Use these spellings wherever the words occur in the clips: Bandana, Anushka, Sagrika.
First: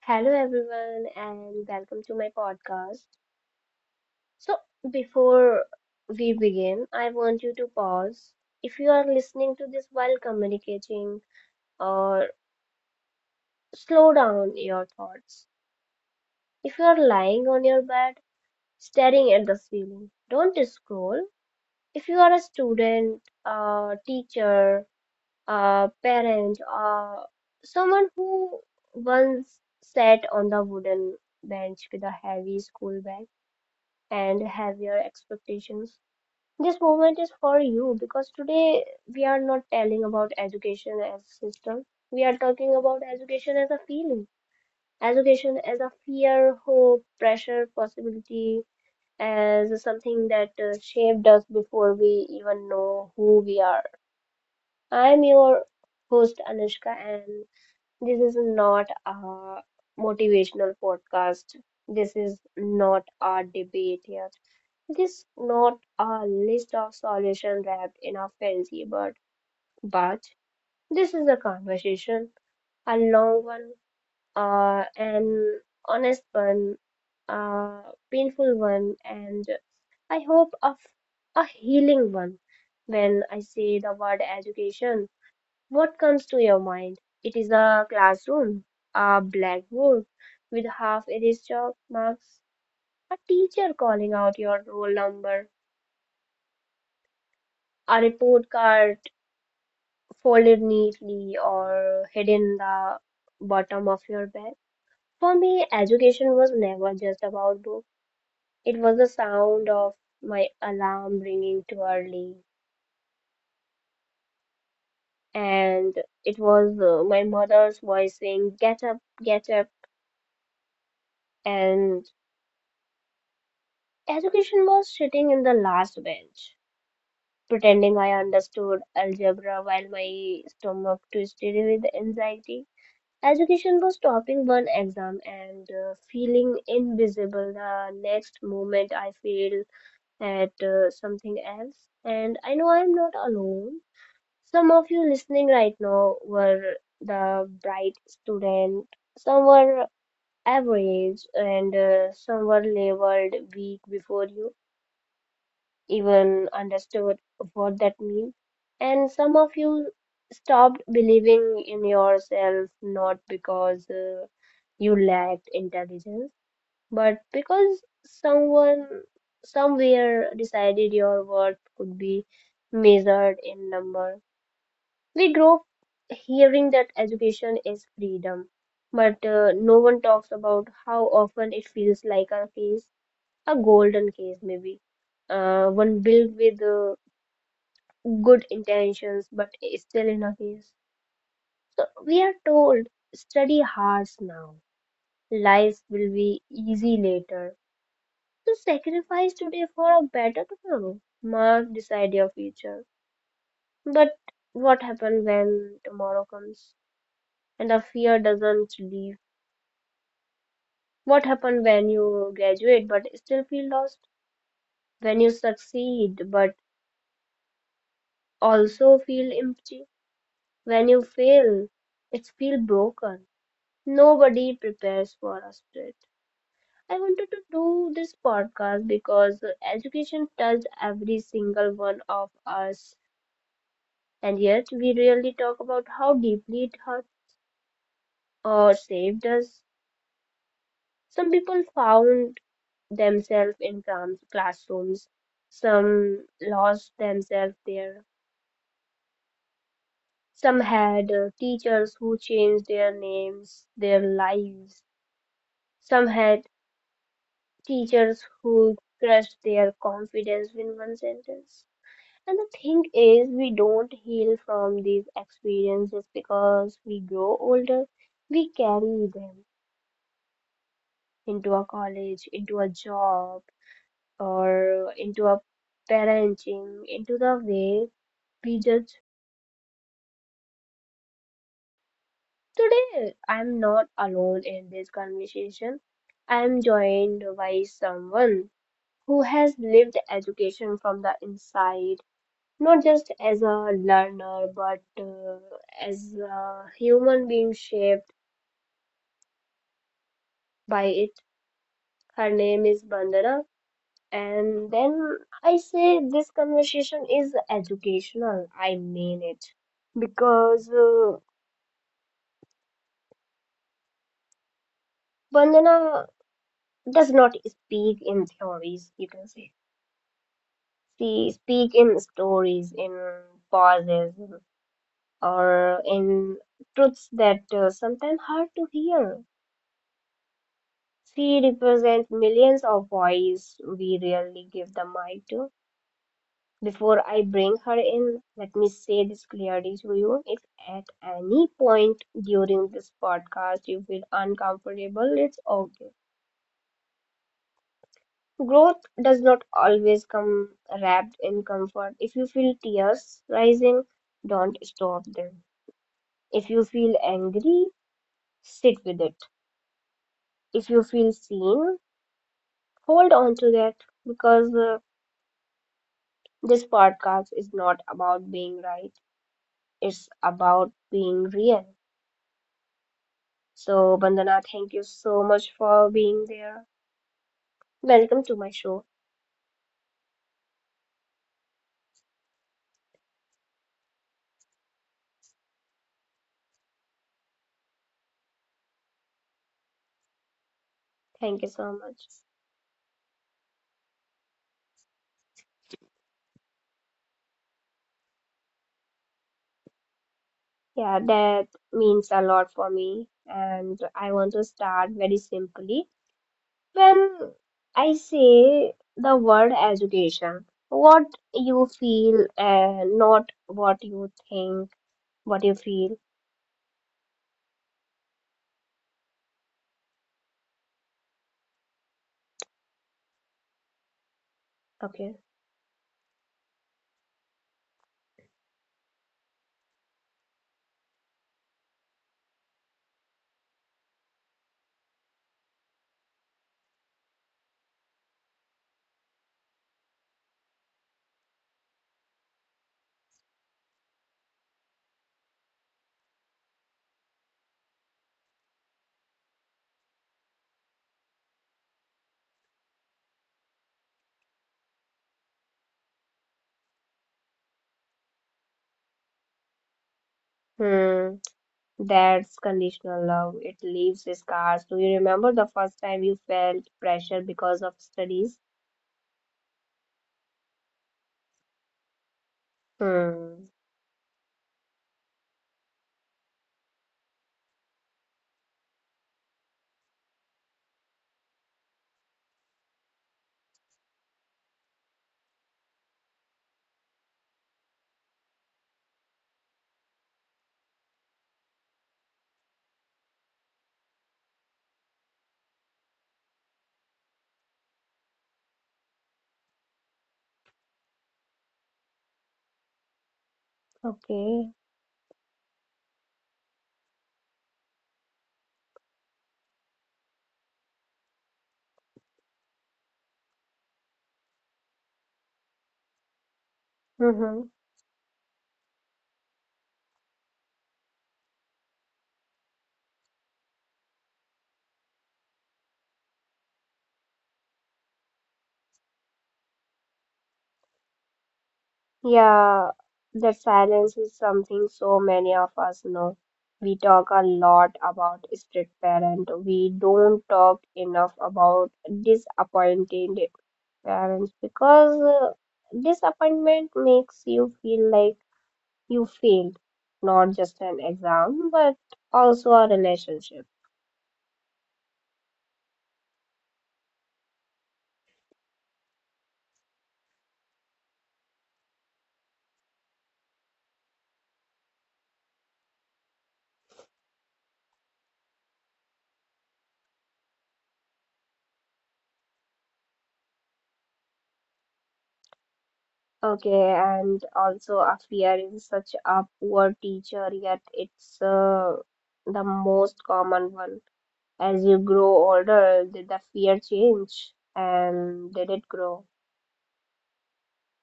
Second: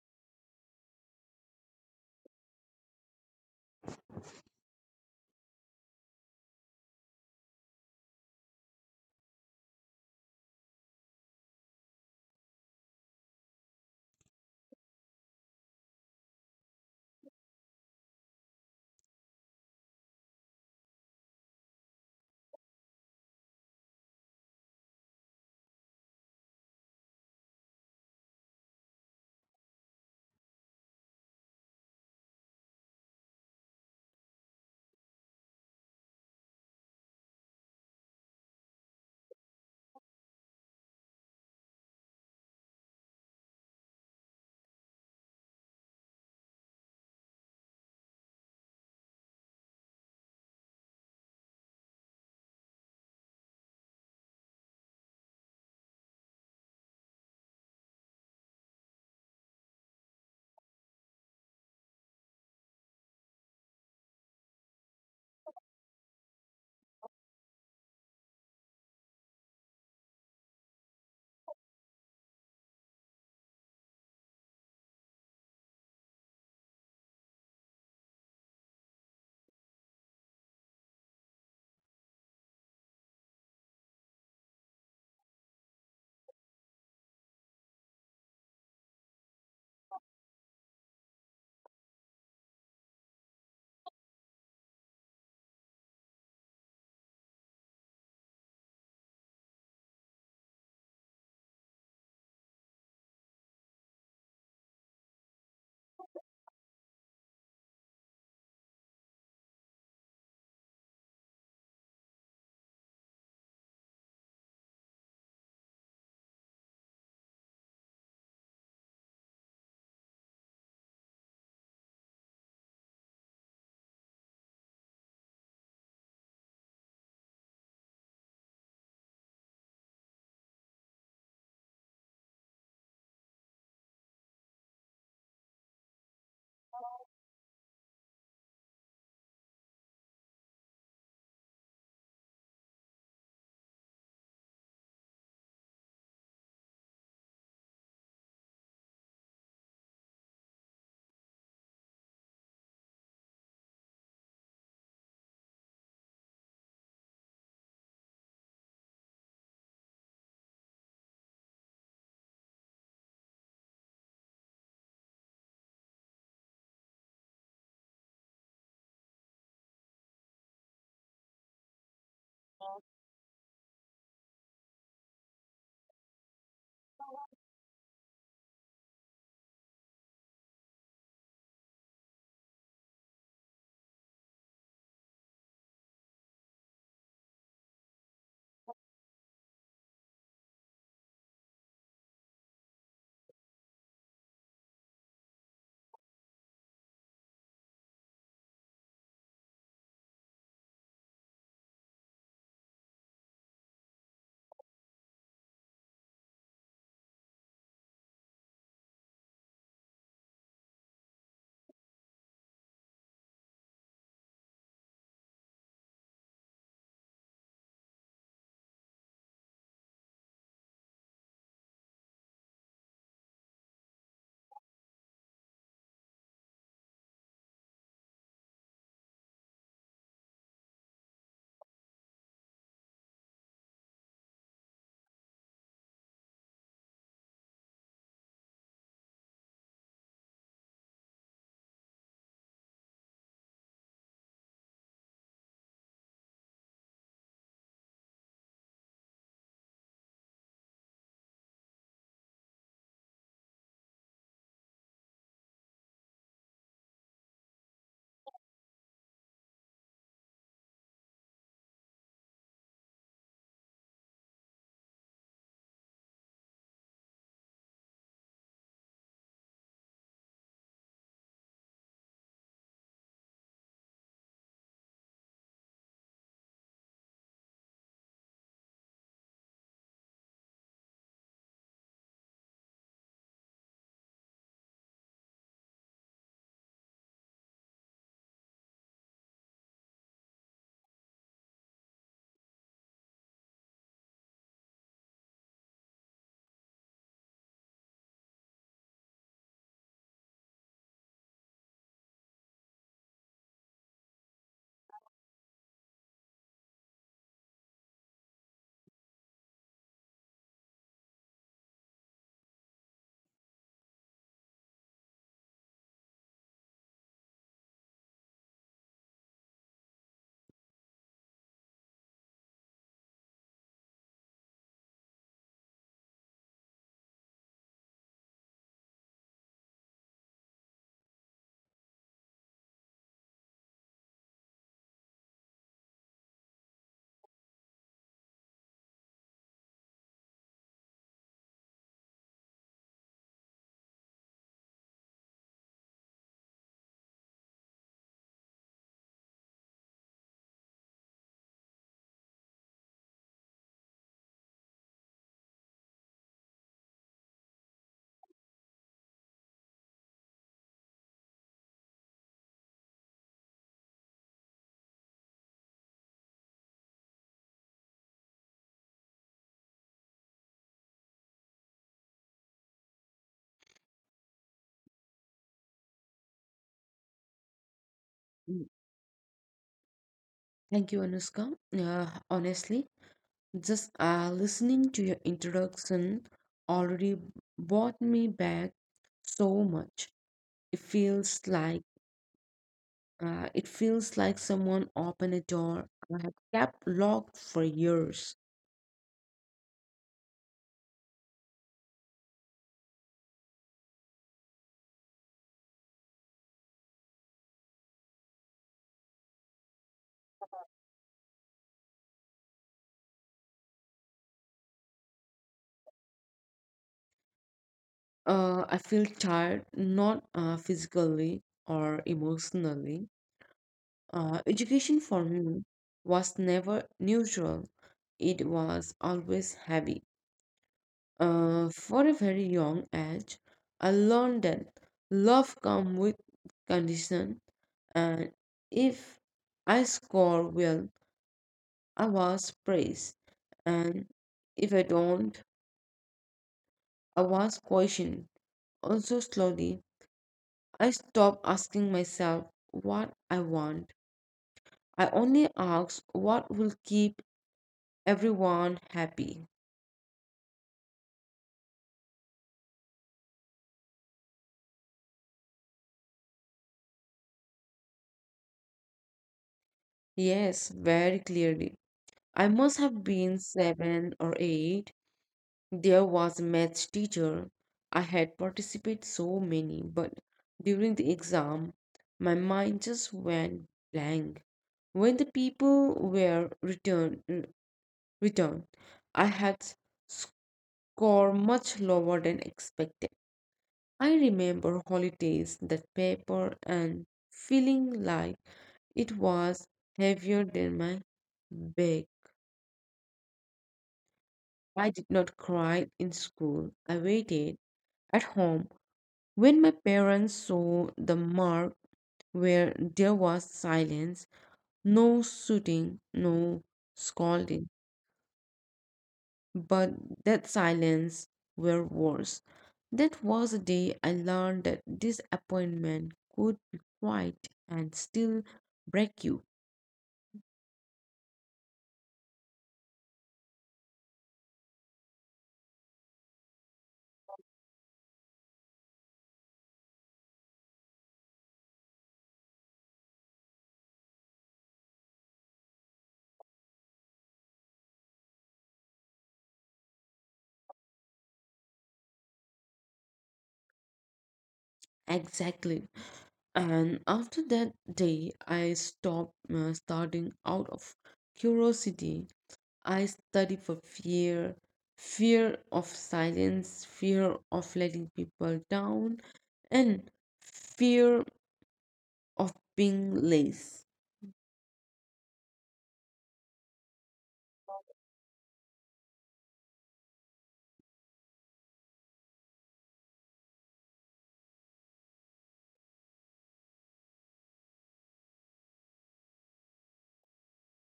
Hello, everyone, and welcome to my podcast. So, before we begin, I want you to pause. If you are listening to this while communicating, or slow down your thoughts. If you are lying on your bed, staring at the ceiling, don't scroll. If you are a student, a teacher, a parent, or someone who once sat on the wooden bench with a heavy school bag, and have your expectations. This movement is for you because today we are not telling about education as system. We are talking about education as a feeling, education as a fear, hope, pressure, possibility, as something that shaped us before we even know who we are. I'm your host Anushka, and this is not a motivational podcast. This is not a debate here it is not a list of solutions wrapped in a fancy word, but this is a conversation, a long one, an honest one, a painful one, and I hope a healing one. When I say the word education, what comes to your mind? It is a classroom, a blackboard with half erased chalk marks, a teacher calling out your roll number, a report card folded neatly or hid in the bottom of your bag. For me, education was never just about books. It was the sound of my alarm ringing too early, and it was my mother's voice saying, "Get up, get up." And education was sitting in the last bench, pretending I understood algebra while my stomach twisted with anxiety. Education was topping one exam and feeling invisible the next moment I failed at something else. And I know I'm not alone. Some of you listening right now were the bright student, some were average, and some were labeled weak before you even understood what that means. And some of you stopped believing in yourself not because you lacked intelligence, but because someone somewhere decided your worth could be measured in number. We grow up hearing that education is freedom, but no one talks about how often it feels like a case, a golden case maybe one built with good intentions, but still in a case. So we are told, study hard now. Life will be easy later. So sacrifice today for a better tomorrow. Mark decide your future. But what happens when tomorrow comes and the fear doesn't leave? What happens when you graduate but still feel lost? When you succeed but also feel empty? When you fail, it feel broken. Nobody prepares for us for it. I wanted to do this podcast because education touched every single one of us, and yet we rarely talk about how deeply it hurt or saved us. Some people found themselves in classrooms, some lost themselves there, some had teachers who changed their names, their lives, some had teachers who crushed their confidence in one sentence. And the thing is, we don't heal from these experiences because we grow older, we carry them into a college, into a job, or into a parenting, into the way we judge. Today, I'm not alone in this conversation. I'm joined by someone who has lived education from the inside not just as a learner, but as a human being shaped by it. Her name is Bandana. And then I say this conversation is educational. I mean it. Because Bandana does not speak in theories, you can say. She speak in stories, in pauses, or in truths that sometimes hard to hear. She represents millions of voices we rarely give the mic to. Before I bring her in, let me say this clearly to you. If at any point during this podcast you feel uncomfortable, it's okay. Growth does not always come wrapped in comfort. If you feel tears rising, don't stop them. If you feel angry, sit with it. If you feel seen, hold on to that because this podcast is not about being right, it's about being real. So, Bandana, thank you so much for being there. Welcome to my Mm, show. Thank you, Anushka. Honestly, just listening to your introduction already brought me back so much. It Thank feels you so like much. Someone opened a door I have kept locked for years. Yeah, that means a lot for me, and I want to start very simply. When I say the word education, what you feel and not what you think, what you feel. I feel tired, not physically or emotionally. Education Okay. for me was never neutral. It was always heavy. For a very young age, I learned that love comes with condition, and if I score well, I was praised, and if I don't, I was questioned. Also, slowly, I stopped asking myself what I want. I only ask what will keep everyone happy. Hmm. That's conditional love. It leaves scars. Do you remember the first time you felt pressure because of studies? Yes, very clearly. I must have been Hmm. seven or eight. There was a maths teacher. I had participated so many, but during the exam, my mind just went blank. When the people were returned, I had s- score much lower than expected. I remember holidays, that paper, and feeling like it was heavier than my bag. Okay. I did not cry in school. I waited at home. When my parents saw the mark, where there was silence, no shooting, no Mm-hmm. scolding, but that silence were worse. That was a day I learned that disappointment could be quiet and still break you. Yeah, that silence is something so many of us know. We talk a lot about strict parent. We don't talk enough about disappointed parents because disappointment makes you feel like you failed not just an exam but also a relationship. Exactly. And after that day, I stopped starting out of curiosity. I study for fear, fear of silence, fear of letting people down, and fear of being late. Okay, and also a fear is such a poor teacher yet it's the most common one. As you grow older did the fear change and did it grow?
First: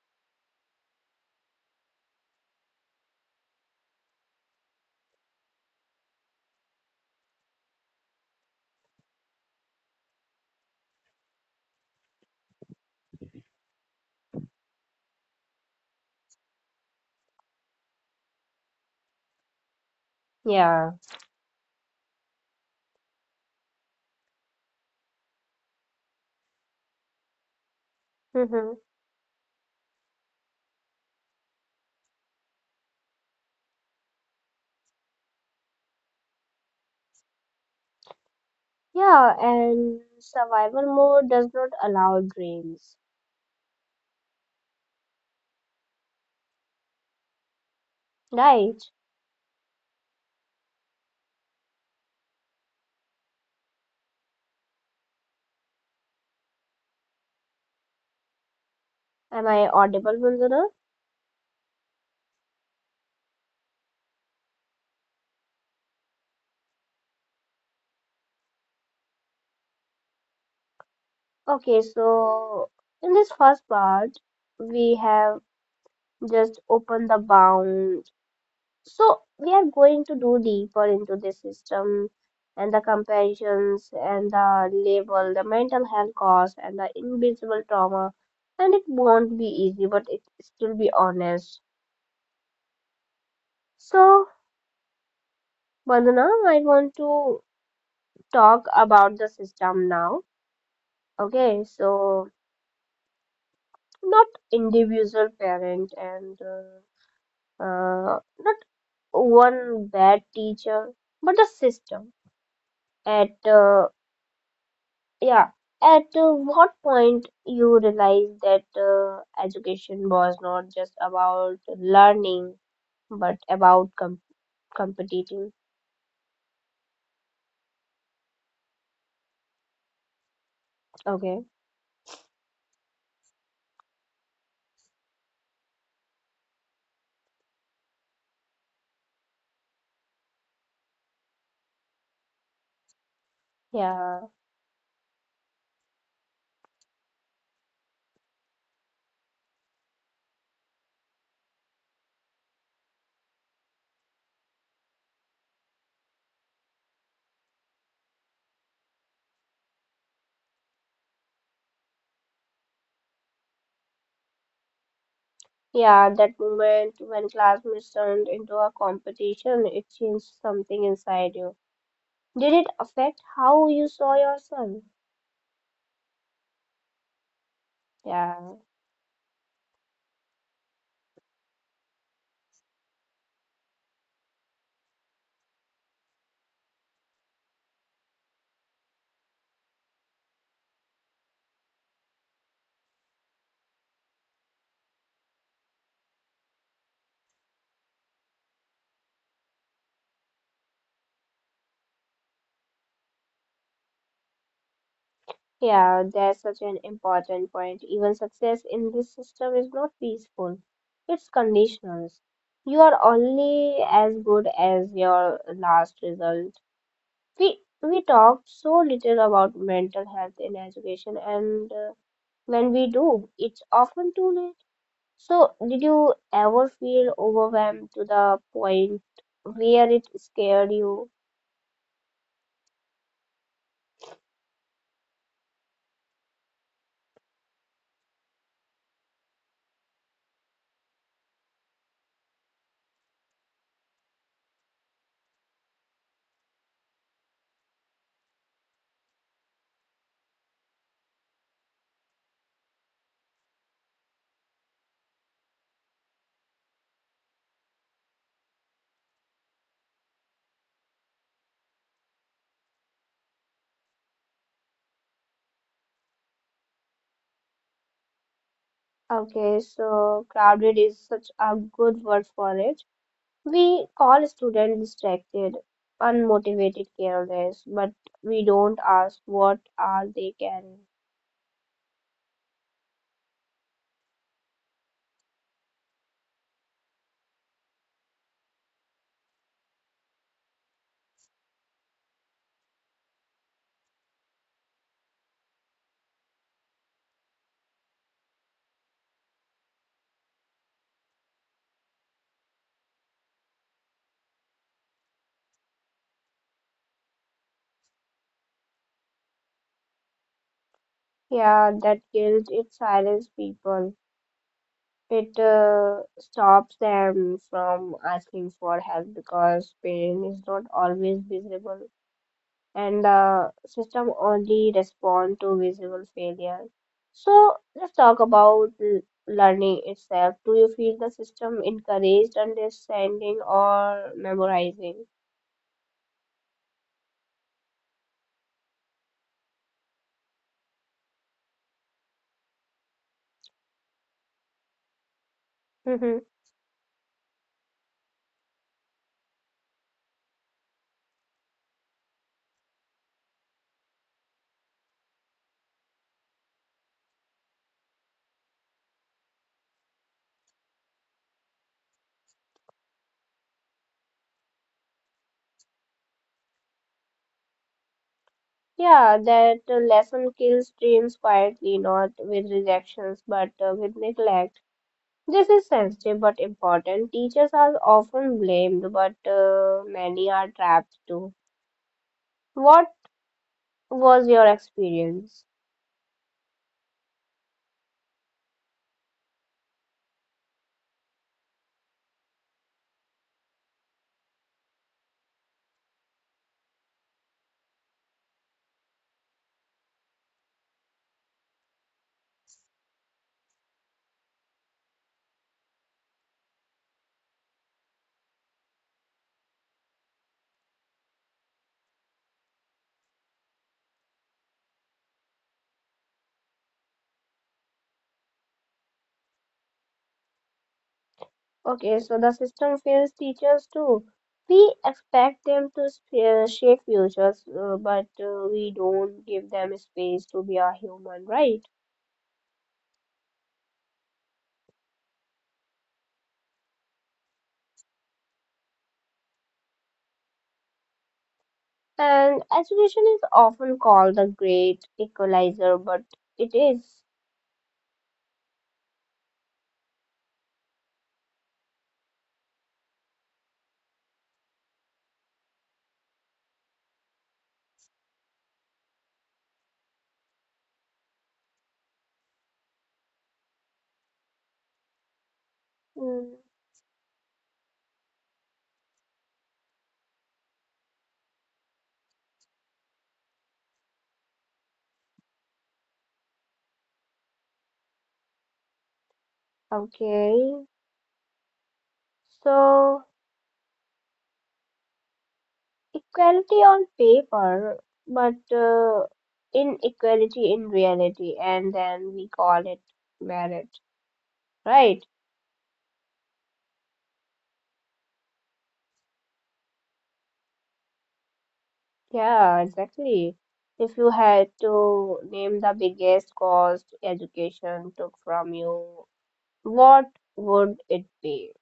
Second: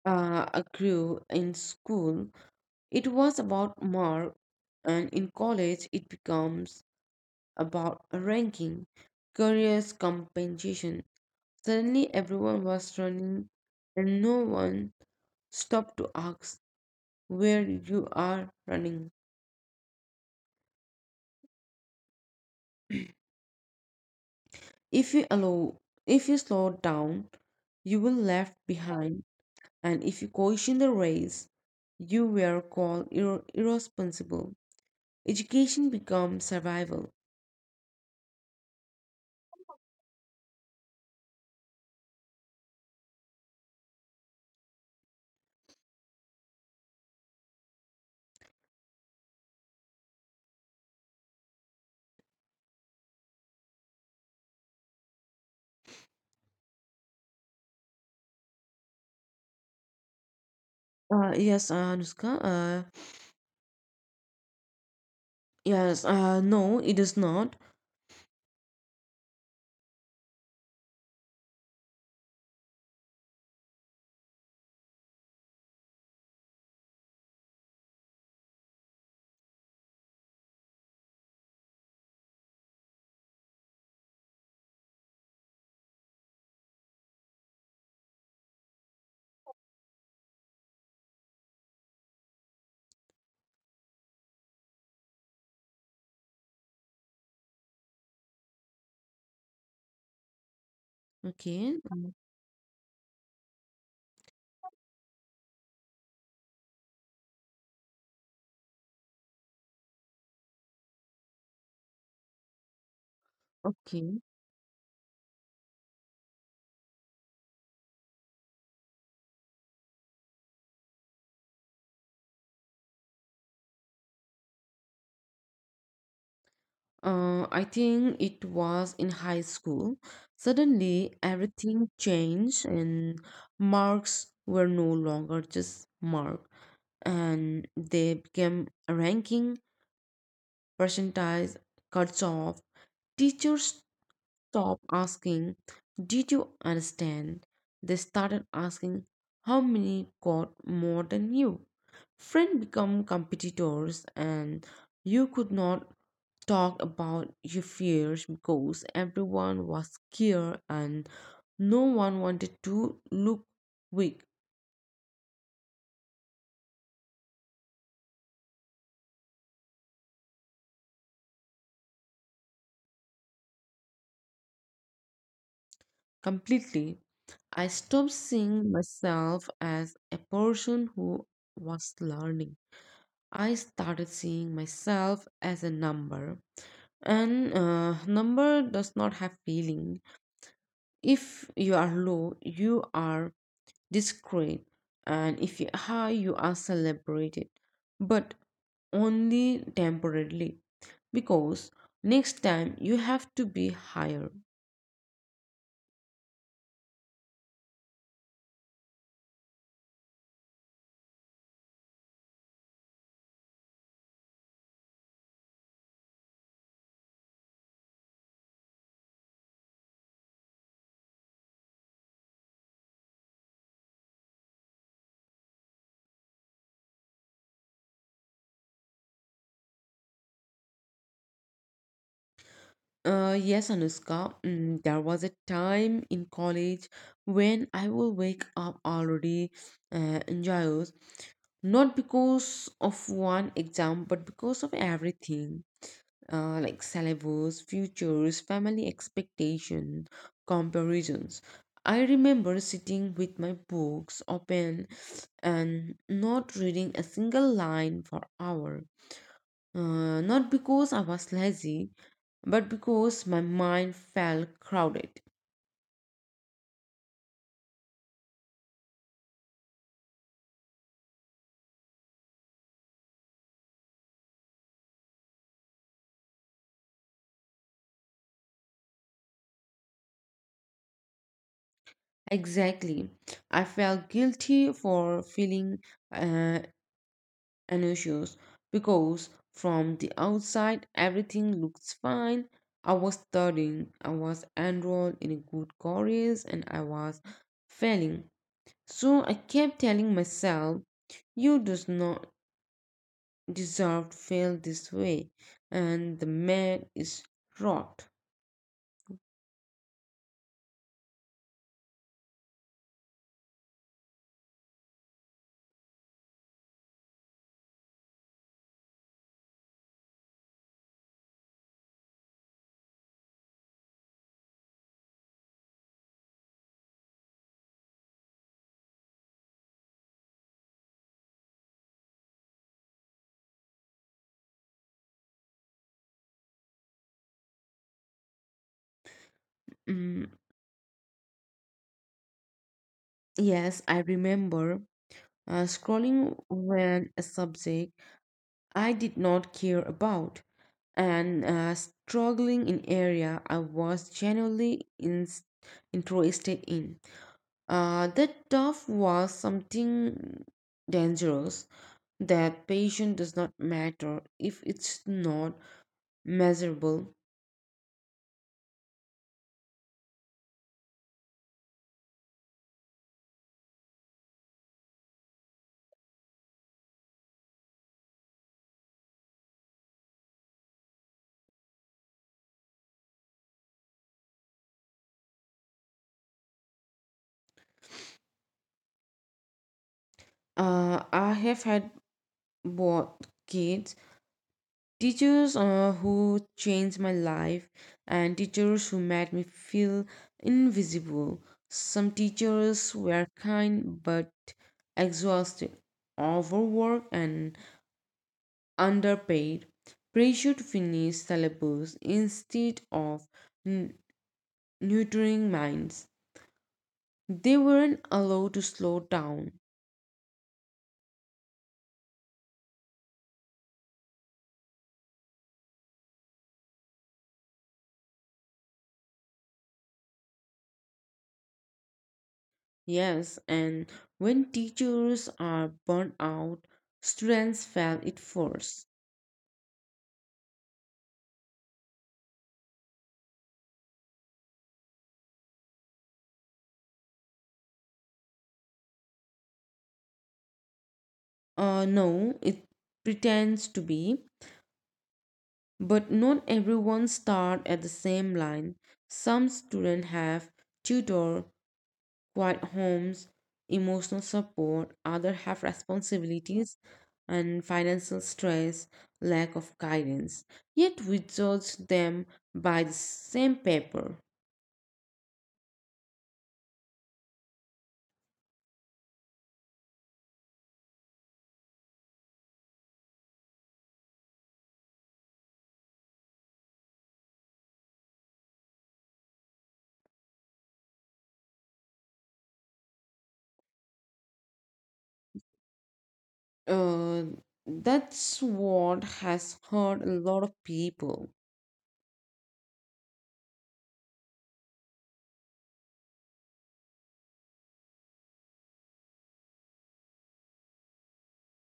I grew in school, it was about mark, and in college, it becomes about ranking, careers, compensation. Suddenly, everyone was running, and no one stopped to ask where you are running. Yeah. If you allow, if you slow down, you will left Mm-hmm. behind, and if you caution the race, you were called irresponsible. Education becomes survival. Yeah, and survival mode does not allow dreams, right? Am I audible, Manzana? Yes, Anushka. Yes, no, it is not. Okay, so in this first part we have just open the bound. So we are going to do deeper into the system and the comparisons and the label, the mental health cause and the invisible trauma. And it won't be easy, but it still be honest. So Vandana, I want to talk about the system now. Okay, Okay, so not individual parent and not one bad teacher, but the system at okay. Yeah. At what point you realized that education was not just about learning, but about competing? I think it was in high school. Suddenly, Okay. everything changed, and marks were no longer just mark, and they became ranking, percentiles, cuts off. Teachers Yeah. stopped asking, "Did you understand?" They started asking, "How many got more than you?" Friends become competitors, and you could not talk about your fears because everyone was scared and no one wanted to look weak. Yeah, that moment when classmates turned into a competition, it changed something inside you. Did it affect how you saw yourself? Completely. I stopped Yeah. seeing myself as a person who was learning. I started seeing myself as a number. And number does not have feeling. If you are low, you are discreet, and if you are high, you are celebrated. But only temporarily because next time you have to be higher. Yeah, that's such an important point. Even success in this system is not peaceful. It's conditional. You are only as good as your last result. We talk so little about mental health in education, and when we do, it's often too late. So, did you ever feel overwhelmed to the point where it scared you? Yes, Anushka, there was a time in college when I will wake up already anxious, not because of one exam, but because of everything. Like syllabus, futures, family expectation, comparisons. I remember sitting with my books open and not reading a single line for hour. Not because I was lazy, but because my mind felt crowded. Okay, so crowded is such a good word for it. We call students distracted, unmotivated, careless, but we don't ask what are they carrying. Exactly. I felt guilty for feeling uh, anxious because from the outside everything looks fine. I was studying, I was enrolled in a good course, and I was failing. So I kept telling myself, you does not deserve to fail this way, and the man is rot. Yeah, that guilt it silences people. It stops them from asking for help because pain is not always visible. And system only respond to visible failure. So let's talk about learning itself. Do you feel the system encouraged understanding or memorizing? Mm, yes, I remember Mhm. scrolling when a subject I did not care about and struggling in area I was interested in. That tough was something dangerous. That patient does not matter if it's not measurable. Yeah, that lesson kills dreams quietly, not with rejections but with neglect. This is sensitive but important. Teachers are often blamed, but many are trapped too. What was your experience? I have had both kids. Teachers who changed my life and teachers who made me feel invisible. Some teachers were kind but exhausted, overworked, and underpaid. Pressure to finish syllabus instead of n- nurturing minds. They weren't allowed to slow down. Okay, so the system fails teachers too. We expect them to shape futures, but we don't give them space to be a human, right? Yes, and when teachers are burnt out, students felt it first. And education is often called the great equalizer, but it is. No, it pretends to be, but not everyone start at the same line. Some students have tutor, quiet homes, emotional support, other have Mm, responsibilities and financial stress, lack of guidance. Yet we judge them by the same paper. okay, so equality on paper, but inequality in reality, and then we call it merit, right? Uh, that's what has hurt a lot of people. Yeah, exactly. If you had to name the biggest cost education took from you, what would it be?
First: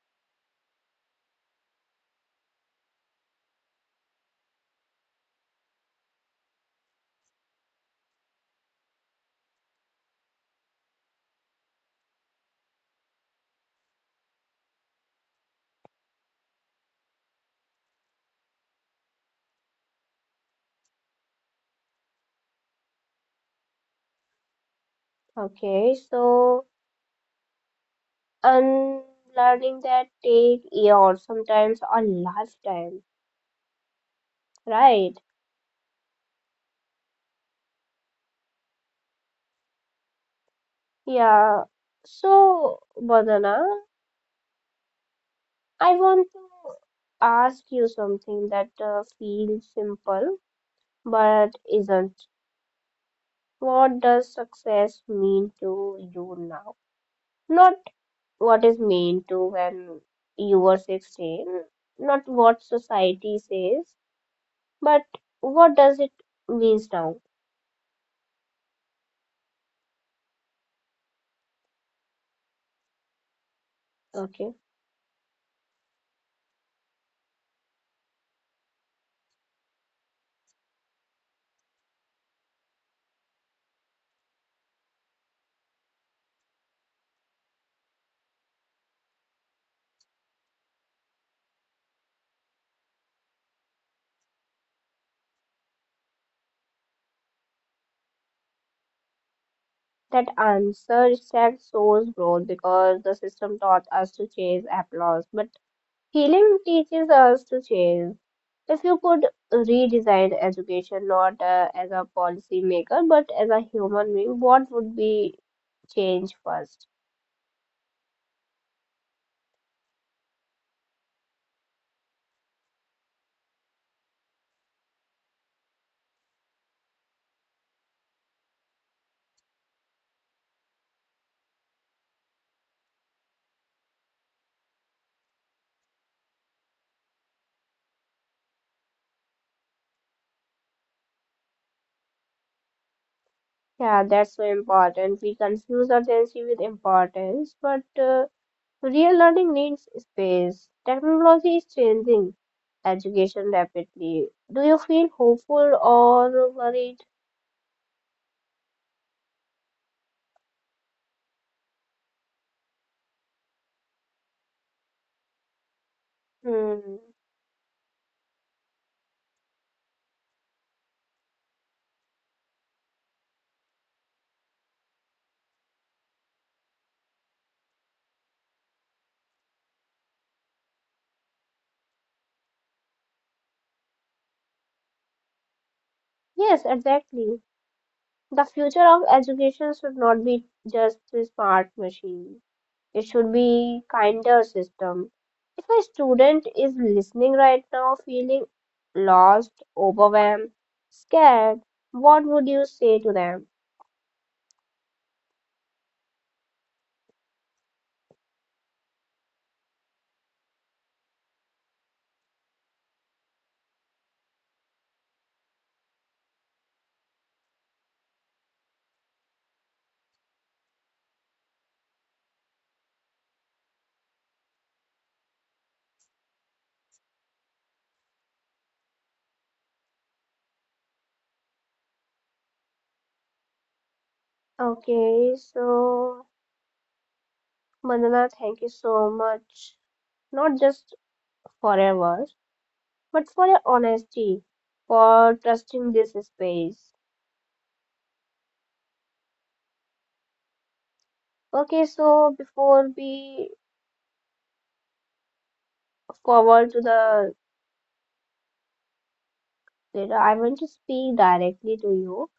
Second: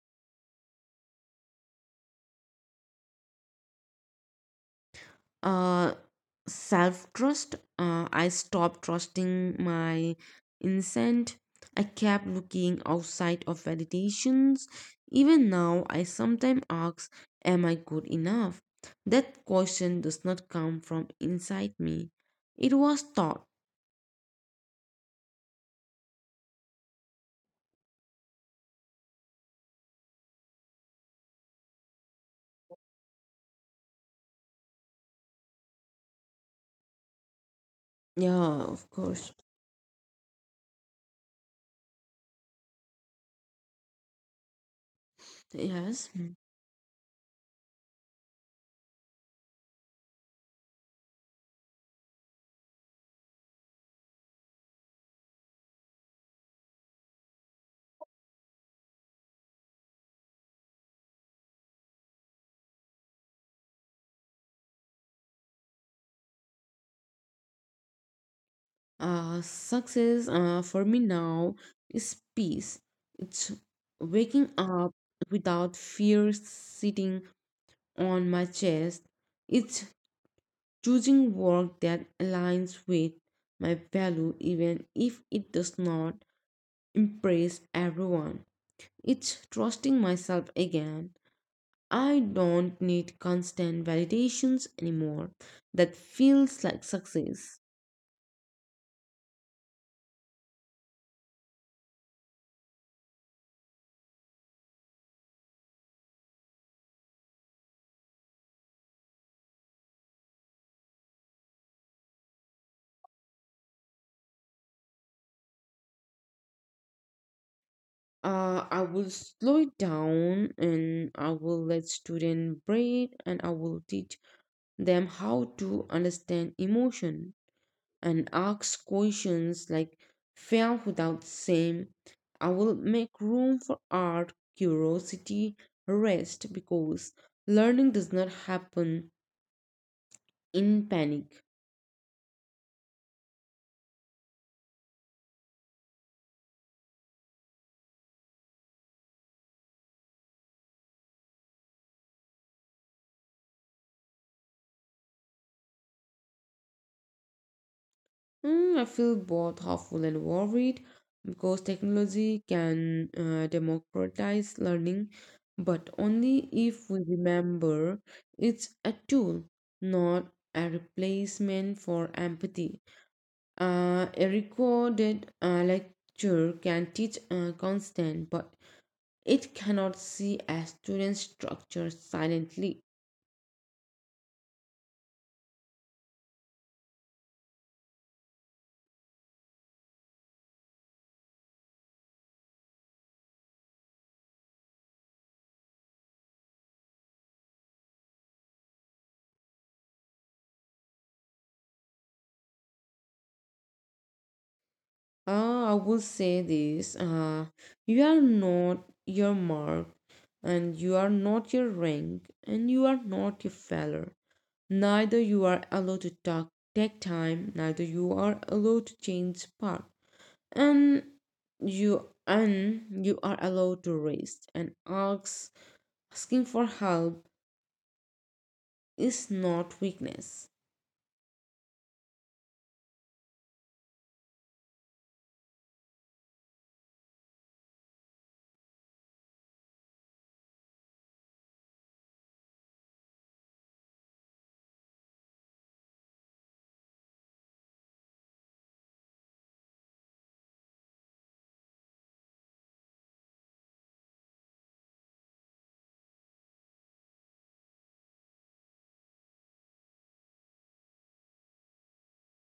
Uh, self trust. I stopped trusting my instinct. I kept looking outside of validations. Even now, I sometimes ask, am I good enough? That question does not come from inside me. It was taught. Okay, so unlearning that take years, sometimes a lifetime, right? Yeah, of course. Yeah. So, Badana, I Yes. want Mm. to ask you something that feels simple but isn't. What does success mean to you now? Not what is mean to when you were 16, not what society says but what does it means now. Success for me now is peace. It's waking Okay, up without fear, sitting on my chest. It's choosing work that aligns with my value even if it does not impress everyone. It's trusting myself again. I don't need constant validations anymore. That feels like success. that answer itself shows growth because the system taught us to chase applause but healing teaches us to chase. If you could redesign education not as a policy maker but as a human being what would be change first? I will slow it down and I will let students breathe and I will teach them how to understand emotion and ask questions like fear without same. I will make room for art, curiosity, rest because learning does not happen in panic. Yeah, that's so important. We confuse urgency with importance, but real learning needs space. Technology is changing education rapidly. Do you feel hopeful or worried? Mm, I feel both hopeful and worried because technology can democratize learning, but only if Hmm. we remember it's a tool, not a replacement for empathy. A recorded lecture can teach constant, but it cannot see a student's structure silently. Yes, exactly. The future of education should not be just a smart machine. It should be kinder system. If a student is listening right now feeling lost, overwhelmed, scared, what would you say to them? I will say this: you are not your mark, and you are not your rank, and you are not your failure. Neither you are allowed to talk, take time, neither you are allowed to change path. And you are allowed to rest and ask. Asking for help is not weakness. Okay, so Mandana, thank you so much. Not just for forever, but for your honesty, for trusting this space. Okay, so before we forward to the data, I want to speak directly to you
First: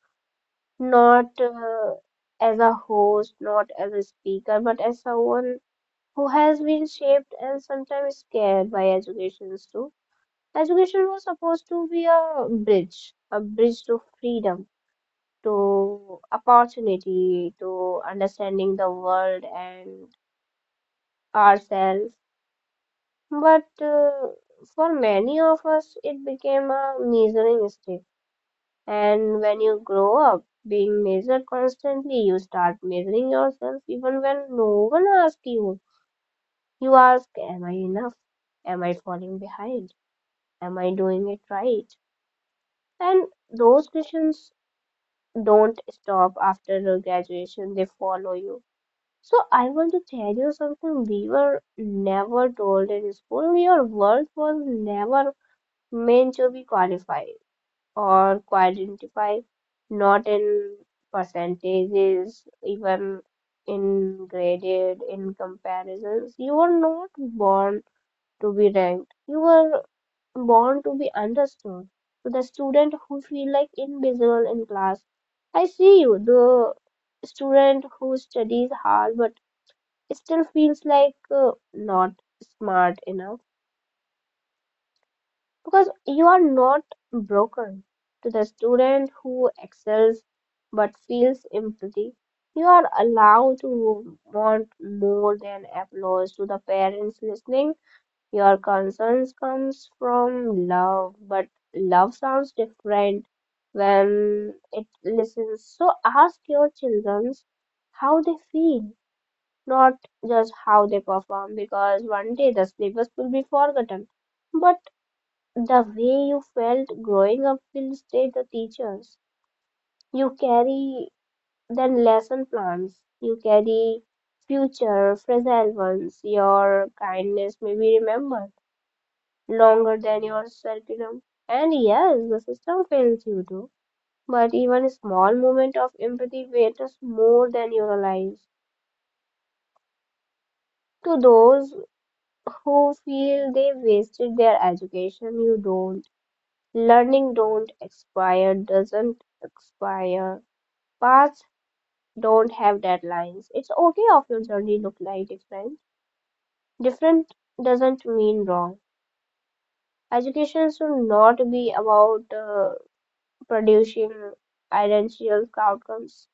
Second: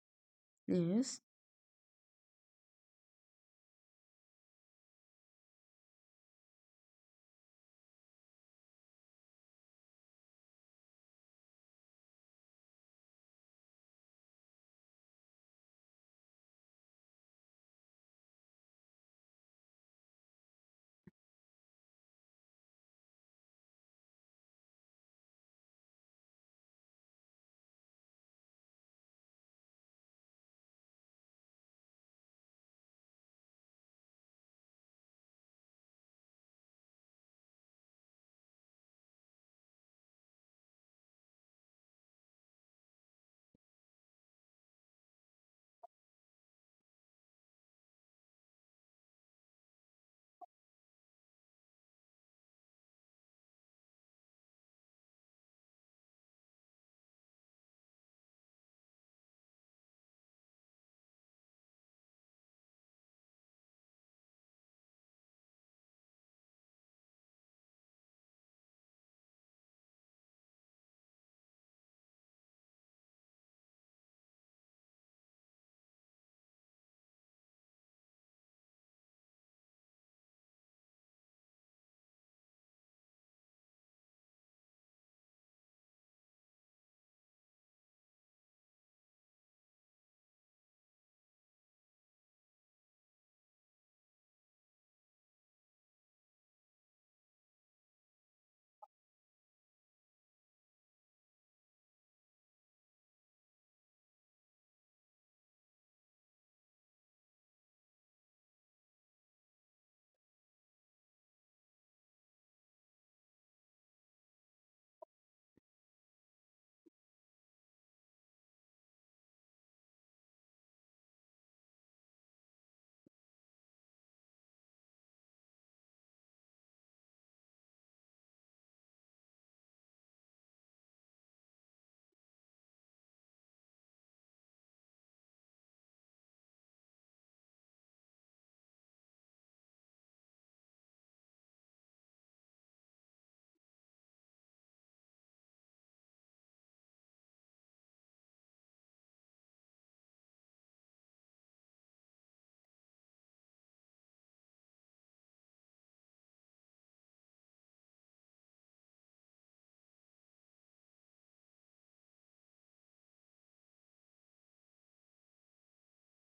Yes. not as a host, not as a speaker, but as someone who has been shaped and sometimes scared by educations too. Education was supposed to be a bridge to freedom, to opportunity, to understanding the world and ourselves. But for many of us, it became a measuring stick. And when you grow up being measured constantly, you start measuring yourself even when no one asks you. You ask, "Am I enough? Am I falling behind? Am I doing it right?" And those questions don't stop after the graduation, they follow you. So, I want to tell you something we were never told in school. Your worth was never meant to be qualified or quantify, not in percentages, even in graded, in comparisons. You were not born to be ranked. You were born to be understood. To the student who feel like invisible in class, I see you. The student who studies hard but still feels like not smart enough. Because you are not broken. To the student who excels but feels empty. You are allowed to want more than applause. To the parents listening, your concerns comes from love, but love sounds different when it listens. So ask your children how they feel, not just how they perform, because one day the syllabus will be forgotten. But the way you felt growing up will stay. The teachers, you carry the lesson plans. You carry future fragile ones. Your kindness may be remembered longer than your curriculum. And yes, the system fails you too. But even a small moment of empathy matters more than you realize. To those who feel they wasted their education, you don't. Learning don't expire, doesn't expire. Paths don't have deadlines. It's okay if your journey look like different. Different doesn't mean wrong. Education should not be about producing identical outcomes.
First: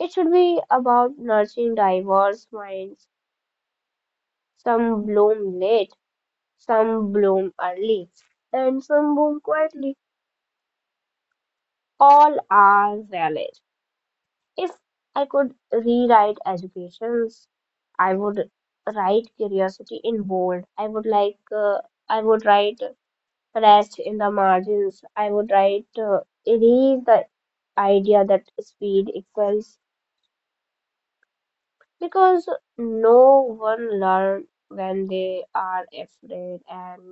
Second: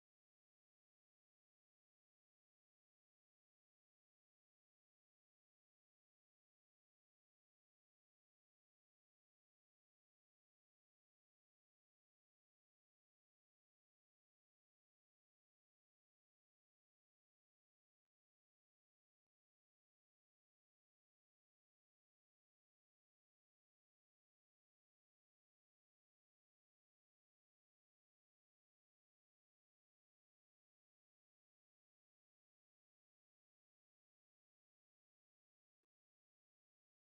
It should be about nurturing diverse minds. Some bloom late, some bloom early, and some bloom quietly. All are valid. If I could rewrite educations, I would write curiosity in bold. I would write rest in the margins. I would write, erase the idea that speed equals, because no one learn when they are afraid. And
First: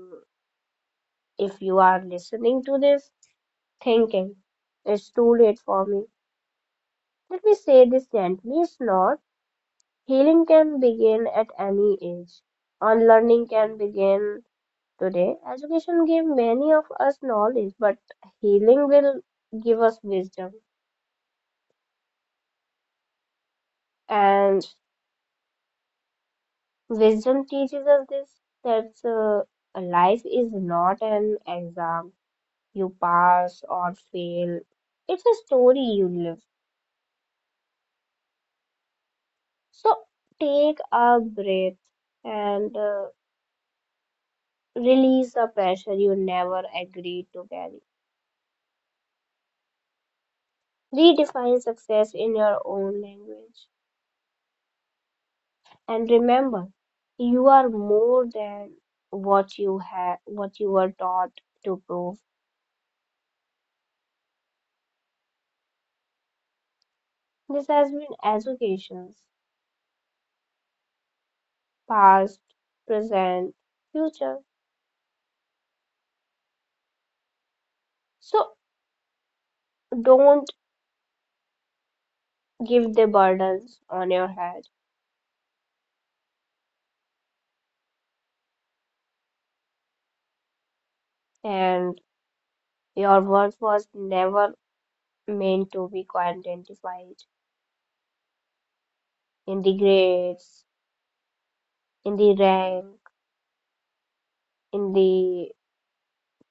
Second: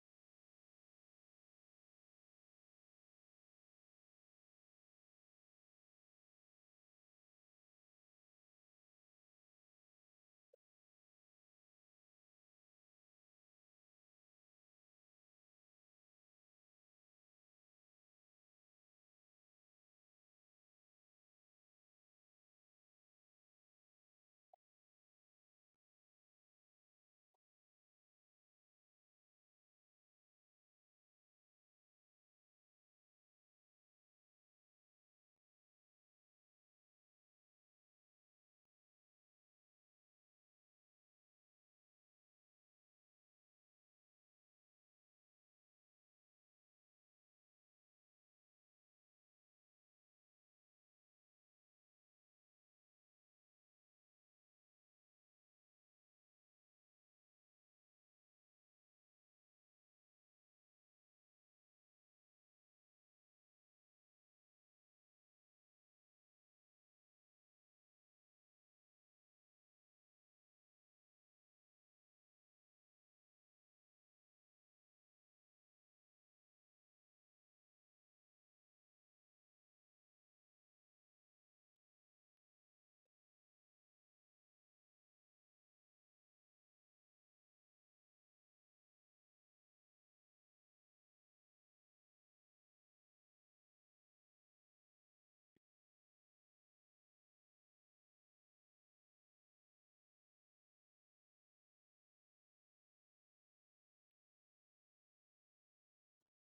if you are listening to this, thinking it's too late for me, let me say this gently. It's not. Healing can begin at any age. Unlearning can begin today. Education gave many of us knowledge, but healing will give us wisdom. And wisdom teaches us this, that life is not an exam you pass or fail, it's a story you live. So take a breath and release the pressure you never agreed to carry. Redefine success in your own language. And remember, you are more than what you were taught to prove. This has been educations, past, present, future. So don't give the burdens on your head. And your worth was never meant to be quantified in the grades, in the rank, in the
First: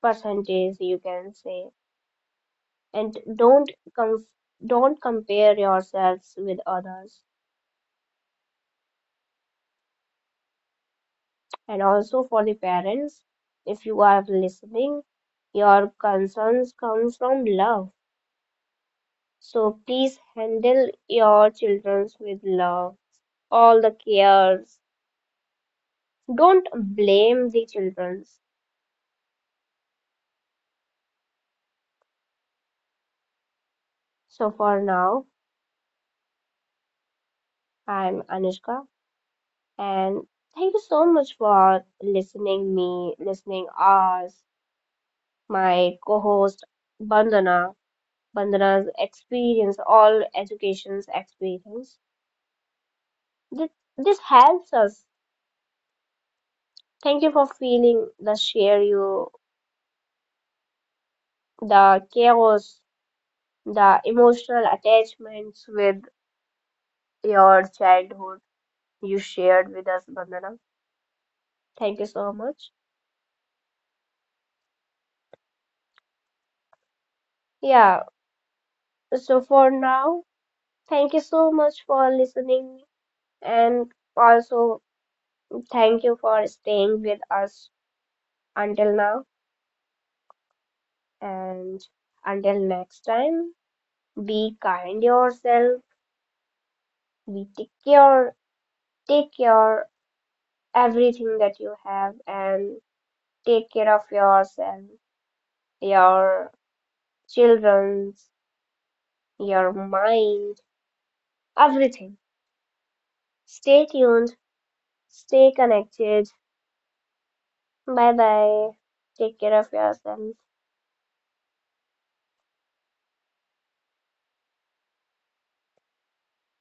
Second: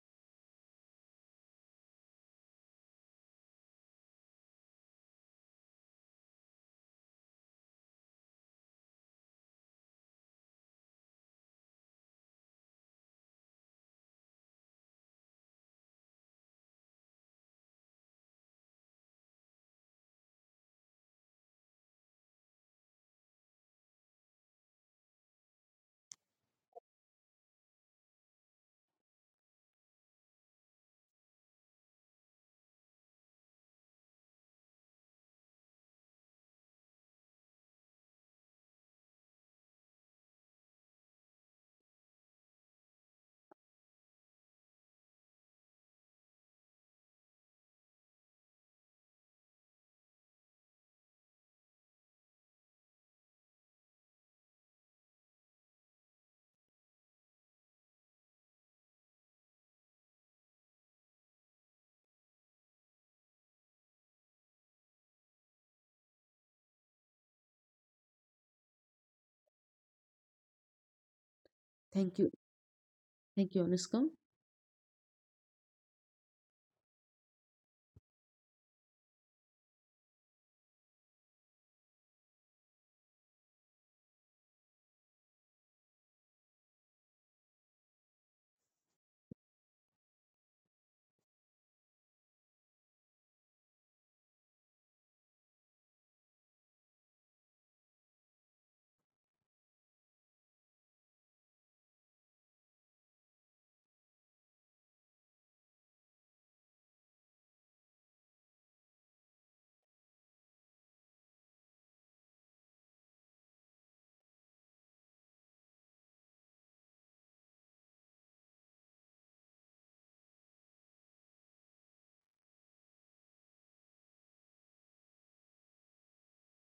percentage you can say. And don't compare yourselves with others. And also for the parents, if you are listening, your concerns comes from love, so please handle your children with love, all the cares. Don't blame the children. So for now, I'm Anushka, and thank you so much for listening us, my co-host Bandana. Bandana's experience, all education's experience. This this helps us. Thank you for feeling the share you, the chaos, the emotional attachments with your childhood you shared with us, Bandana. Thank you Thank you. so much. Thank you, Anuskam. Yeah. So for now, thank you so much for listening, and also thank you for staying with us until now, and until next time. Be kind yourself. Be take care. Take care everything that you have, and take care of yourself, your children's, your mind, everything. Stay tuned. Stay connected. Bye bye. Take care of yourself.